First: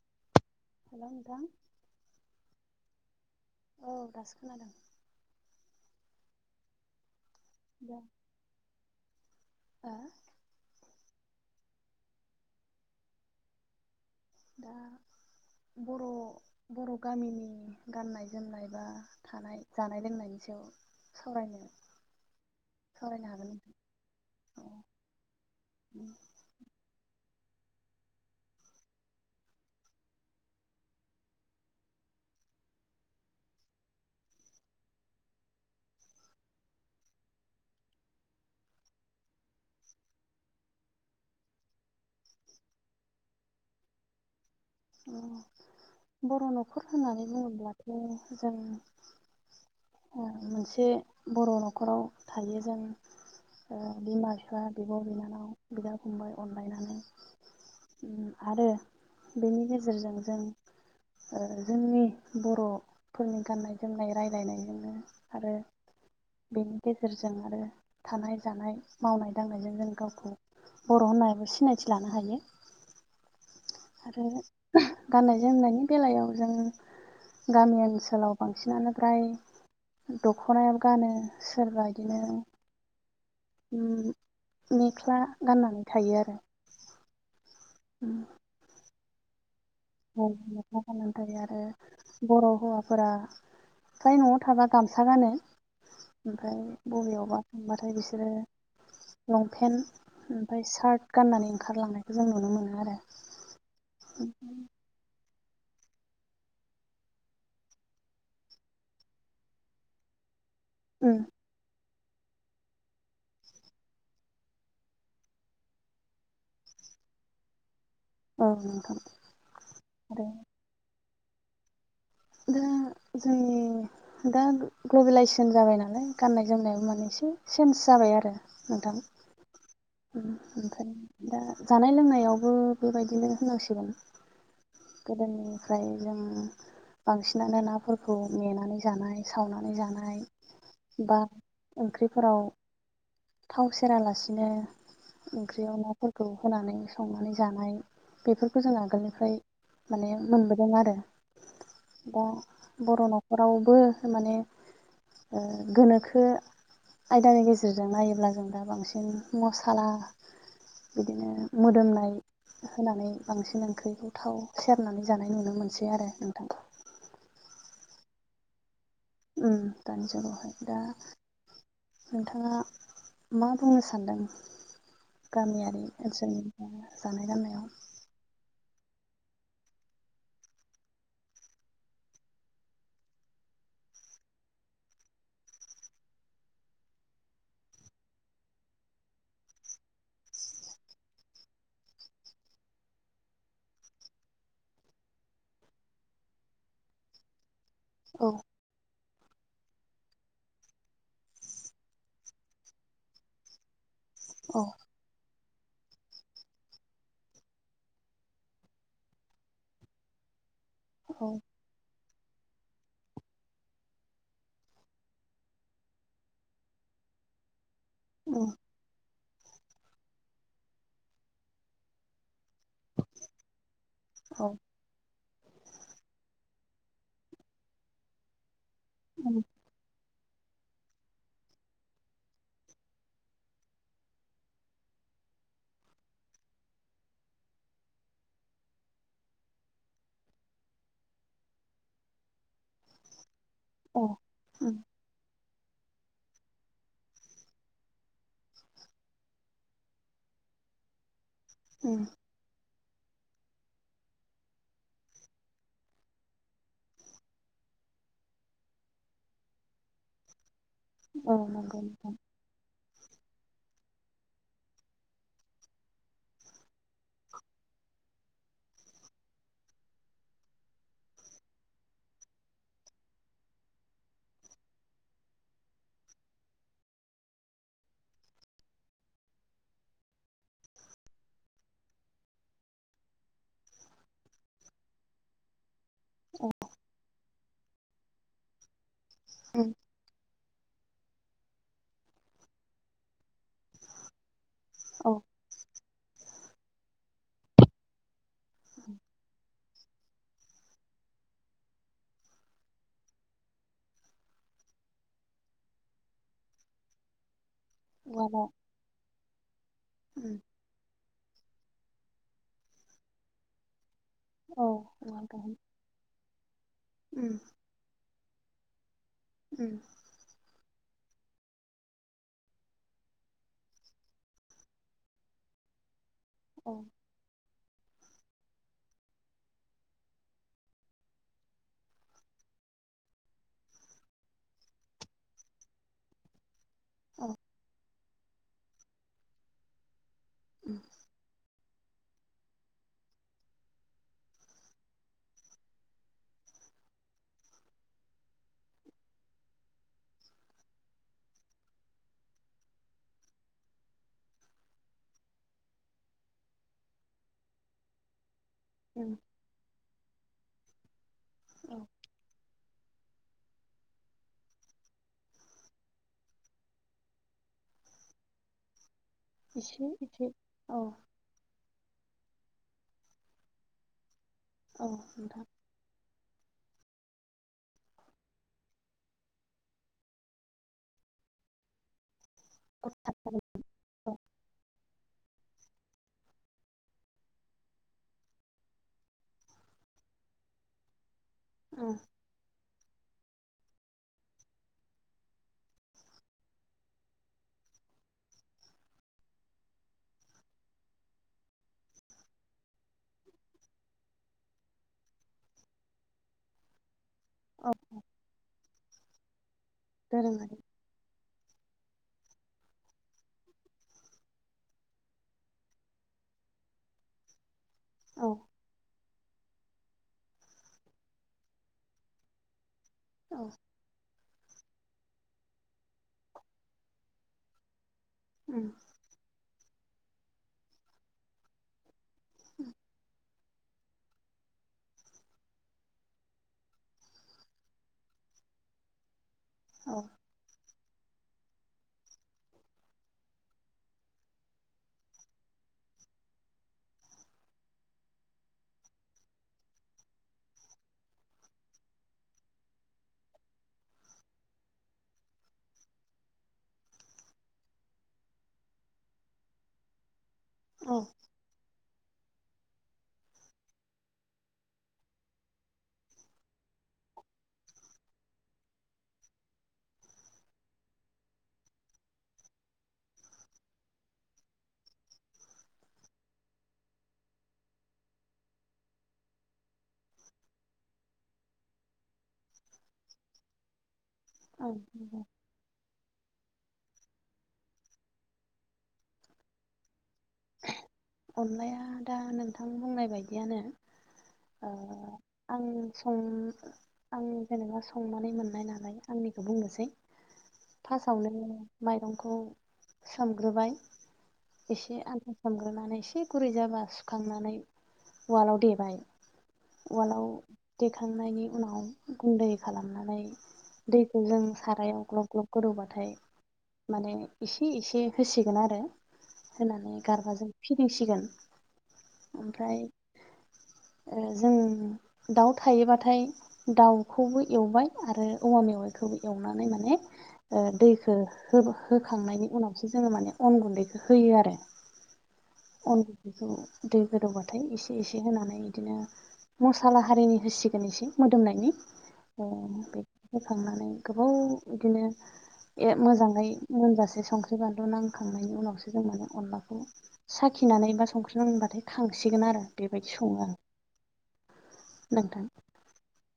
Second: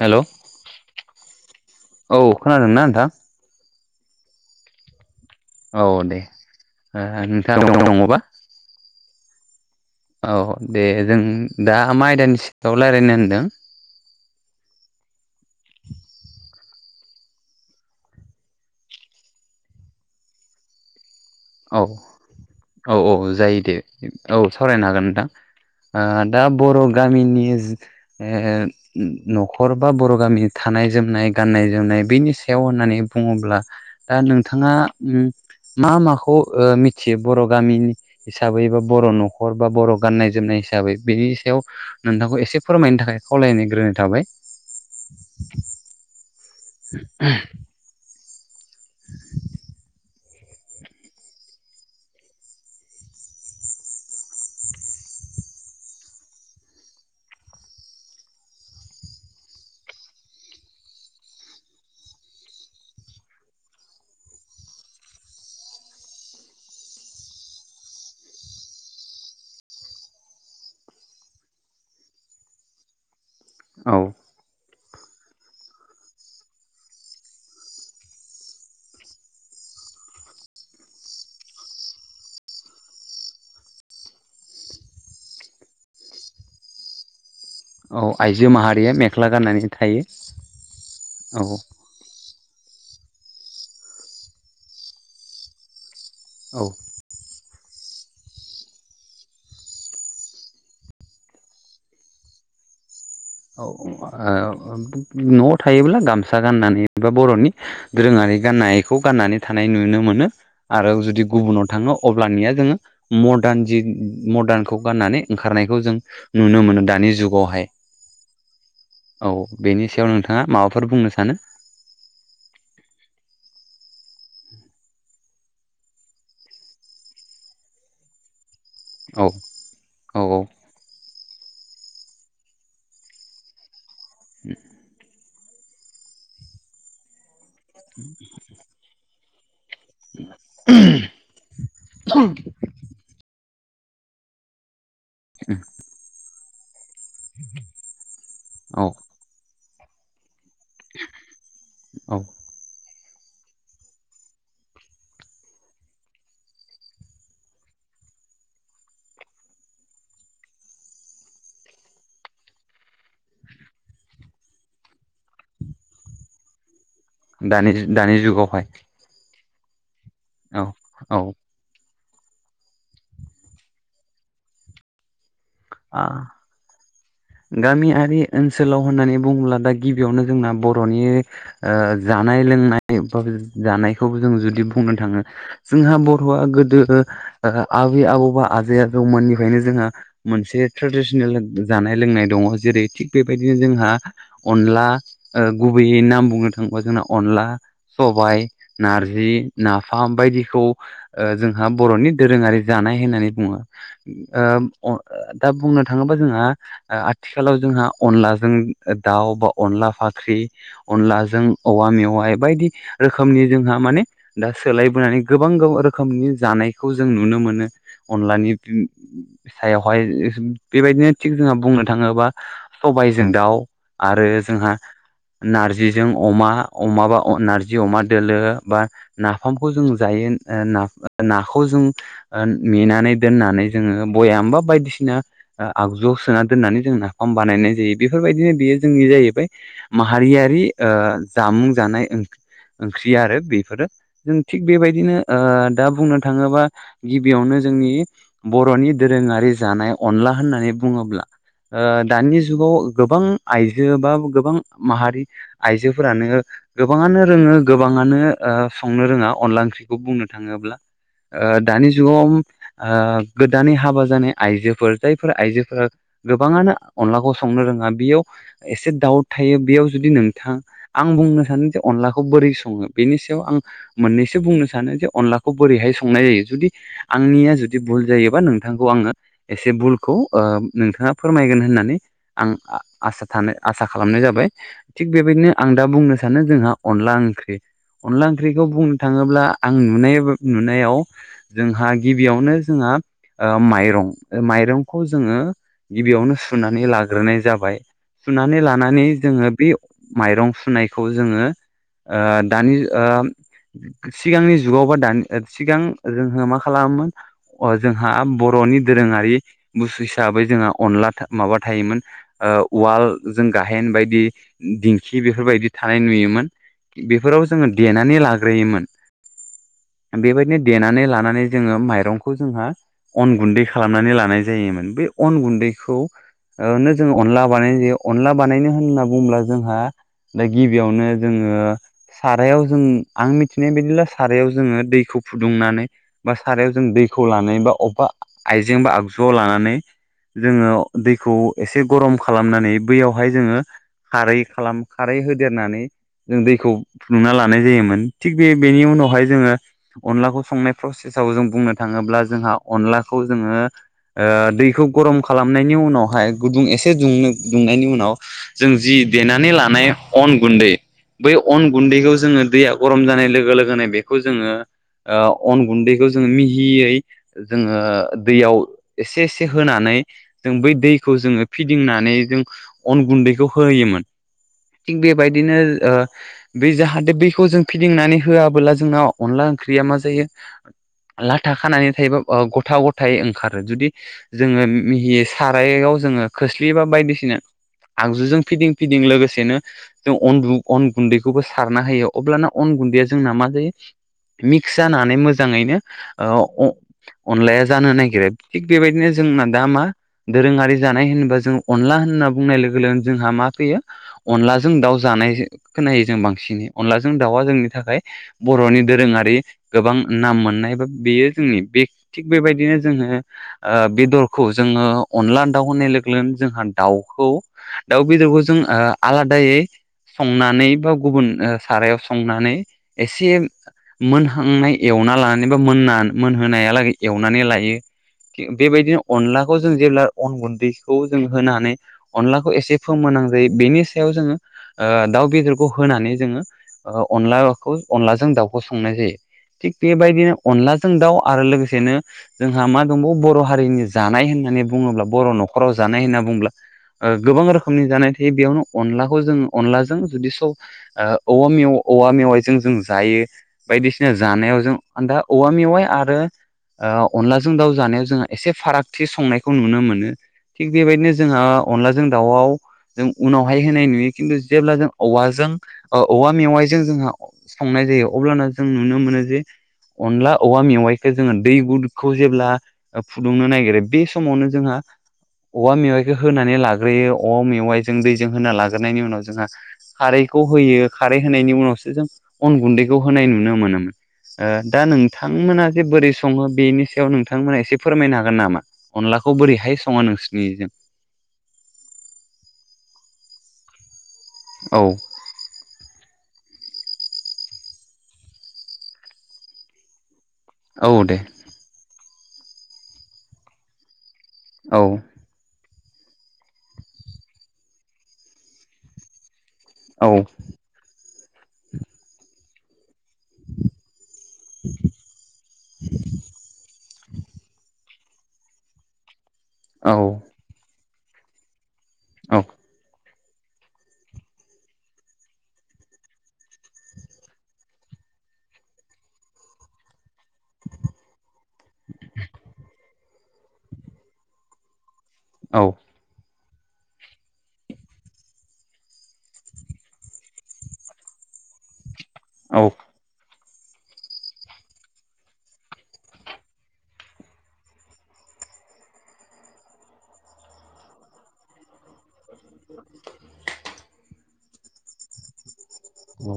Hello hello नोंथां औ खोनादोंना नोंथां? औ दासो खोनादों। औ दे नोंथाङा दा दङबा ओ औ दे जों दा मा आयदानि सायाव रायज्लायनो होनदों। दा बर' बर' गामिनि गाननाय जोमनाय बा थानाय जानाय लोंनायनि बेयाव सावरायनो औ औ औ सावरायनो हागोन जायो दे नोंथां औ सावरायनो हागोन नोंथां। दा बर' गामिनि ए ओ न'खर बा बर' गामिनि थानाय जोमनाय गाननाय जोमनाय बेनि सायाव होननानै बुङोब्ला दा नोंथाङा मा माखौ खौ ओ मिथियो बर' गामिनि हिसाबै बा बर' न'खर बा बर' गाननाय जोमनाय हिसाबै बे सायाव नोंथांखौ एसे फोरमायनो थाखाय खावलायग्रोनाय थाबाय अ बर' न'खर होननानै बुङोब्लाथ' जों ओ मोनसे बर' न'खराव थायो जों ओ बिमा बिफा बिब' बिनानाव बिदा फंबाय अनलायनानै आरो बेनि गेजेरजों जों ओ जोंनि बर'फोरनि गाननाय जोमनाय रायज्लायनाय होनो आरो बेनि गेजेरजों आरो थानाय जानाय मावनाय दांनायजों जों गावखौ बर' होननाबो सिनायथि लानो हायो औ आरो गाननाय जोमनायनि बेलायाव जों गामि ओनसोलाव बांसिनानो फ्राय दख'नायाबो गानो सोरबा बिदिनो मेख्ला गाननानै थायो आरो औ आइजो माहारिया मेख्ला गाननानै थायो औ मेख्ला गाननानै थायो औ आरो बर' हौवाफोरा फ्राय न'आव थाबा गामसा गानो ओमफ्राय औ बबेयावबा थांबाथाय बिसोरो लंपेन्ट ओमफ्राय सार्ट गाननानै ओंखारलांनायखौ जों नुनो मोनो आरो औ ओ न'आव थायोब्ला गामसा गाननानै बा बर'नि दोरोङारि गाननायखौ गाननानै थानाय नुनो मोनो। आरो औ जुदि गुबुनाव थाङो अब्लानिया जोङो मडार्न जि मदार्नखौ गाननानै ओंखारनायखौ जों नुनो मोनो दानि दानि जुगावहाय नोंथां औ बेनि सायाव आरो नोंथाङा माबाफोर बुंनो सानो? दा जोंनि दा ग्लबेलाइजेसन जाबाय नालाय गाननाय जोमनायाव माने एसे चेन्ज जा जाबाय आरो नोंथां औ औ ओंमफ्राय दा जानाय लोंनायावबो बेबायदिनो होनांसिगोन। [inaudible] गोदोनिफ्राय जों बांसिनानो नाफोरखौ मेनानै जानाय सावनानै जानाय जानाय बा ओंख्रिफोराव थाव सेरालासिनो ओंख्रियाव नाफोरखौ होनानै संनानै जानाय बेफोरखौ जों औ आगोलनिफ्राय माने मोनबोदों। आरो द औ बर' न'खरावबो माने ओ गोनोखो आयदानि गेजेरजों नायोब्ला जों दा बांसिन मस्ला खाला बिदिनो मोदोमनाय होनानै बांसिन ओंख्रिखौ थाव सेरनानै जानाय नुनो मोनसै आरो नोंथांखौ दानि दानि जुगावहाय। उम दानि जुगावहाय औ दा औ नोंथाङा मा बुंनो सानदों? गामियारि आ ओनसोलनि जानाय लोंनायाव गामियारि ओनसोलाव होननानै बुङोब्ला दा गिबियावनो जोंना बर'नि जानाय ओ लोंनाय जों बुंनो थाङो जोंहा बर'आ गोदो आबै आबौबा आ जौमोननिफ्रायनो जोंहा मोनसे थ्रेडिसनेल जानाय जानाय लोंनाय दङ जेरै थिग बेबायदिनो जोंहा अनला गुबैयै नाम बुंनो थाङोबा जों अनला, औ सबाय, नारजी जि नाफाम बायदिखौ जोंहा बर'नि दोरोङारि जानाय होननानै बुङो। औ ओ दा बुंनो थाङोबा जोंहा आथिखालाव जोंहा अनलाजों दाउ बा अनला फाख्रि औ अनलाजों औवा गामियावहाय बायदि रोखोमनि जोंहा माने दा सोलायबोनानै गोबां रोखोमनि जानायखौ जों नुनो मोनो उम अनलानि सायावहाय बेबायदिनो थिग बुंनो थाङोबा सबायजों दाउ आरो औ जोंहा नार्जिजों अमा अमाबा नारजि अमा दोलो बा उम नाफामखौ जों जायो। नाखौ जों मेनानै दोननानै जोङो बयामबा बायदिसिना आगजु सोना दोनानै जों नाफाम बानायनाय जायो बेफोरबायदिनो बेयो जोंनि जाहैबाय माहारियारि जामुं जानाय ओंख्रि आरो बेफोरो औ जों थिग उम बेबायदिनो ओ दा बुंनो थाङोबा गिबियावनो जोंनि बर'नि दोरोङारि जानाय अनला होननानै बुङोब्ला उम ओ दानि जुगाव गोबां आइजो बा गोबां माहारि आइजोफोरानो गोबाङानो रोङो गोबां गोबां आनो संनो रोङा अनला ओंख्रिखौ बुंनो थाङोब्ला। औ नंगौ दानि नोंथां जुगाव आ गोदानै हाबा जानाय आइजोफोर जायफोर आइजोफोरा गोबाङानो अनलाखौ संनो रोङा बेयाव एसे दाउट थायो बेयाव जुदि नोंथां आं बुं बुंनो सानो जे अलाखौ बोरै सङो बेनि सायाव आं मोननैसो बुंनो सानो जे अनलाखौ बोरैहाय संनाय जायो आंनिया जुदि भुल जायोबा नोंथांखौ आङो एसे भुलखौ नोंथाङा फोरमायगोन होननानै आं आसा थानो आसा खालामनाय जाबाय। थिग बेबायदिनो आं दा बुंनो सानो औ जोंहा अनला ओंख्रि अनला ओंख्रिखौ बुंनो थाङोब्ला उम आं नुनाय नुनायाव जोंहा गिबियावनो जोंहा ओ माइरं माइरंखौ औ जोङो गिबियावनो सुनानै लाग्रोनाय जाबाय। सुनानै लानानै जोङो बे माइरं सुनायखौ जोङो ओ दानि ओ सिगांनि जुगाव बा दानि सिगां जोंहो मा खालामो मोन अह जोंहा उवालाव बर'नि दोरोङारि बुस्थु उम हिसाबै जोंहा था माबा थायोमोन ओ उवाल जों गाहेन‌ बाय ब्ला औ बिदि दिंखि उवाल गाहेन बेफोरबायदि थानाय नुयोमोन। उम बेफोराव जोङो देनानै लाग्रोयोमोन उम बेबायदिनो देनानै लानानै जोङो माइरंखौ जोंहा अन गुन्दै खालामनानै लानाय जायोमोन बे अन गुन्दै खौ ओ औ नो जों अनला बानायनाय जायो अनला बानायनो होनना बुङोब्ला जोंहा दा गिबियावनो जोङो सारायाव जों आं मिथिनाय बादिब्ला सारायाव जोङो दैखौ फुदुंनानै बा सारायाव जों दैखौ औ लानानै बा अबेबा आइजें बा आगजुआव लानानै जोङो उम दैखौ एसे गरम खालामनानै बैयावहाय जोङो खारै खालाम खारै होदेरनानै जों दैखौ फुदुंना लानाय जायोमोन थिग बे बेनि उनावहाय जोङो अनलाखौ संनाय प्रसेस साव जों बुंनो थाङोब्ला जोंहा अनलाखौ जोङो ओ दैखौ गरम खालामनायनि उनावहाय गुदुं एसे दुंनो दुंनायनि उनाव जों जि उम देनानै लानाय अन गुन्दै बै अन औ गुन्दैखौ जोङो दैया गरम जानाय लोगो लोगोनो बेखौ जोङो ओ अन गुन्दैखौ जोङो मिहियै जोङो दैयाव एसे एसे एसे होनानै एसे जों बै औ दैखौ जोङो फिदिंनानै जों अन गुन्दैखौ होयोमोन। औ थिग नोंथां बेबादिनो ओ बे जाहाथे बेखौ जों फिदिंनानै होआबोला जोंनाव अनला ओंख्रिया मा जायो लाथा खानानै थायोबा ओ गथा गथायै औ ओंखारो जुदि मिहि सारायाव जोङो खोस्लि बा बायदिसिना आगजुजों फिदिं फिदिं लोगोसेनो जों अनदु अन गुन्दैखौबो सारना होयो अब्लाना अन गुन्दैया जोंना मा जायो मिक्स जानानै मोजाङैनो ओ अ अनलाया जानो नागिरो थिग बेबायदिनो जोंना दा मा दोरोङारि जानाय होनोबा जों अनला होनना बुंनाय लोगो लोगोनो जोंहा मा फैयो अनलाजों दाउ जानाय खोनायो जों बांसिनै अनला जों दाउआ जोंनि औ थाखाय बर'नि दोरोङारि गोबां नाम दोरोङारि मोननाय बा बियो जोंनि बे थिग बेबायदिनो जोङो ओ बे दरखौ जोङो अनला दाउ होननाय लोगो लोगोनो जोंहा दाउखौ दाउ औ बेदरखौ जों ओ आलादायै संनानै बा गुबुन ओ सारायाव संनानै एसे औ मोन हांनाय एवना लानानै बा मोनना मोनहोनायालागै एवनानै लायो उम बेबायदिनो अनलाखौ जों जेब्ला अन गुनदैखौ जों होनानै अनलाखौ एसे फोमोनना नै बेनि सायाव जोङो ओ दाउ बेदरखौ होनानै जोङो ओ अनलाखौ अनलाजों दाउखौ संनाय जायो। थिग औ बेबायदिनो अनलाजों दाउ आरो लोगोसेनो जोंहा मा दंबावो बर' हारिनि जानाय होननानै बुङोब्ला बर' न'खराव जानाय होनना बुंब्ला ओ गोबां रोखोमनि जानाय थायो बेयावनो अनलाखौ जोङो अनलाजों जुदि सब ओ औवा मेव औवा मेवाइजों जों जायो बायदिसिना जानायाव जों दा औवा मेवाइ आरो ओ अनलाजों दाउ जानाया जों एसे फाराग थि संनायखौ नुनो मोनो थिग औ बेबायदिनो जोंहा अनलाजों दाउआव जों उनावहाय होनाय नुयो खिन्थु जेब्ला जों औवाजों ओ औवा मेवाइजों जोंहा संनाय जायो अब्लाना जों नुनो मोनो जे अनला औवा मेवाइखो जोङो दै गुदखौ जेब्ला ओ फुदुंनो नागिरो बे समावनो जोंहा औवा मेवाइखो होनानै लाग्रोयो औवा मेवाइजों दैजों होना लाग्रोनायनि उनाव जोंहा खारै खौ होयो खारै होनायनि उनावसो जों अन गुन्दैखौ होनाय नुनो मोनोमोन। ओ औ दा नंगौ नोंथांमोना जे बोरै सङो बेनि सायाव नोंथांमोना एसे फोरमायनो हागोन नामा? अनलाखौ बोरैहाय सङा नोंसनिजों? अनलाया दा नोंथां बुंनाय बायदियानो ओ औ आं सं आंनि जेनेबा संनानै मोननाय नालाय आंनिखौ बुंनोसै औ दे फार्स्टआवनो माइरंखौ सोमग्रोबाय औ एसे आनथा सोमग्रोनानै एसे गुरै जाबा सुखांनानै उवालाव देबाय औ उवालाव देखां नायनि उनाव गुन्दै खालाम नानै दैखौ जों सारायाव ग्लब ग्लब गोदौबाथाय माने एसे एसे होसिगोन आरो होनानै औ गारबाजों फिदिंसिगोन ओमफ्राय ओ जों दाउ थायोबाथाय दाउखौबो एवबाय आरो औवा मेवाइ खौ एवनानै माने ओ दैखौ हो-होखांनायनि उनावसो जोङो माने अन गुन्दैखौ होयो आरो। औ अन गुन्दैखौ दै गोदौबाथाय एसे एसे होनानै बिदिनो मसालाहारिनि होसिगोन एसे मोदोमनायनि औ [inaudible] होखांनानै गोबाव बिदिनो ए मोजाङै मोनजासे संख्रि बानलु नांखांनायनि उनावसो जों माने अनलाखौ साखिनानै बा संख्रिनांबाथाय खांसिगोन आरो बेबायदि सङो आं। नोंथां औ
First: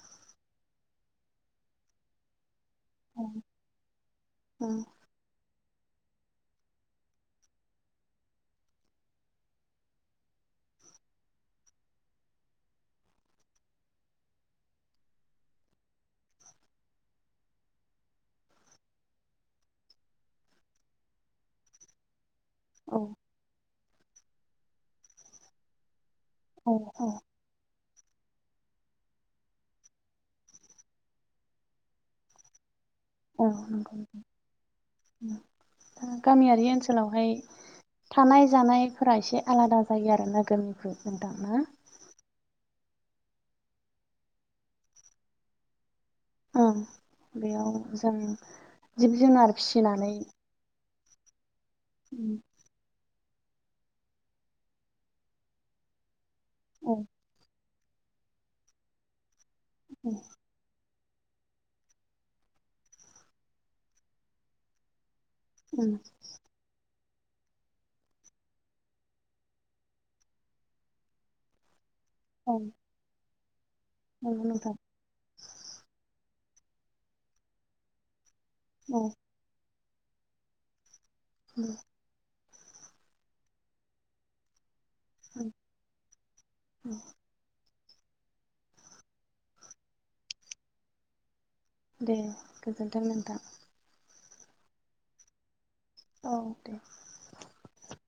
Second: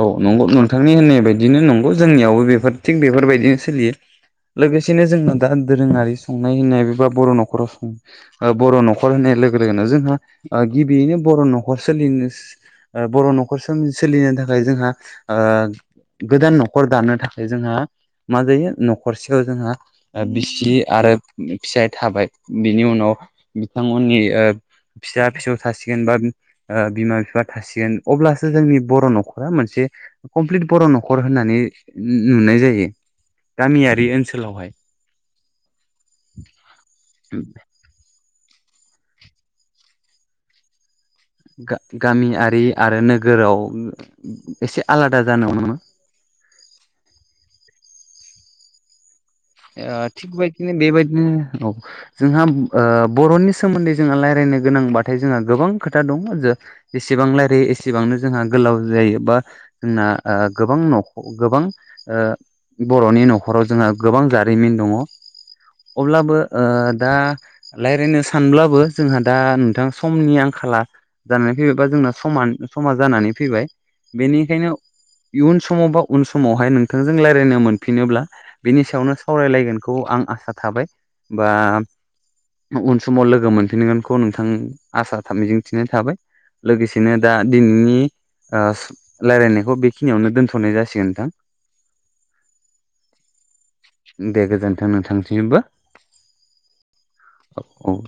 औ नंगौ नोंथांनि होननाय बायदिनो नंगौ जोंनियावबो बेफोर थिग बेफोरबायदिनो सोलियो लोगोसेनो जोंना दा दोरोङारि संनाय होननायबा बर' न'खराव बर' न'खर होननाय लोगो लोगोनो जोंहा ओ गिबियैनो बर' न'खर सोलिनो ओ बर' न'खर सोलिनो थाख थाखाय जोंहा ओ गोदान न'खर दानो थाखाय जोंहा मा जायो न'खरसेयाव जोंहा बिसि आरो फिसाय थाबाय बिनि औ उनाव बिथांमोननि ओ फिसा फिसौ थासिगोन बा औ औ बिमा बिफा थासिगोन अब्लासो जोंनि बर' न'खर मोनसे कमप्लिट बर' न'खर होननानै नुनाय जायो। औ नंगौ गामियारि ओनसोलावहाय गामियारि ओनसोलावहाय थानाय जानायफोरा एसे आलादा जायो आरो नोगोरनिफ्राय गामियारि आरो नोगोराव एसे आलादा जानो हमो। औ बेयाव जों जिब जुनार ओ फिसिनानै थिग बेदिनो बेबायदिनो औ जोंहा ओ बर'नि सोमोन्दै जोंहा रायलायनो गोनांबाथाय जोंहा गोबां खोथा दङ ज औ जेसेबां रायजलायो एसेबां एसेबांनो जोंहा गोलाव जायो बा जोंना औ ओ गोबां न' गोबां ओ बर'नि न'खराव जोंहा गोबां जारिमिन दङ। अब्लाबो ओ दा रायज्लायनो सानब्लाबो जोंहा दा नोंथां समनि आंखाला जानानै फैयोबा जोंना समान औ समान जानानै फैबाय नंगौ बेनिखायनो नोंथां इयुन समाव बा उन समावहाय नोंथांजों रायज्लायनो मोनफिनोब्ला बिनि सायावनो सावरायलायगोन। बे खौ आं आसा थाबाय बा उन समाव लोगो मोनफिनगोनखौ नोंथां। आसा मिजिं थिनाय थाबाय औ लोगोसेनो दा दिनैनि रायलायनायखौ बेखिनियावनो दोनथ'नाय जासिगोन नोंथां। दे गोजोनथों नोंथां। दे गोजोन्थों नोंथांनिसिमबो औ दे। औ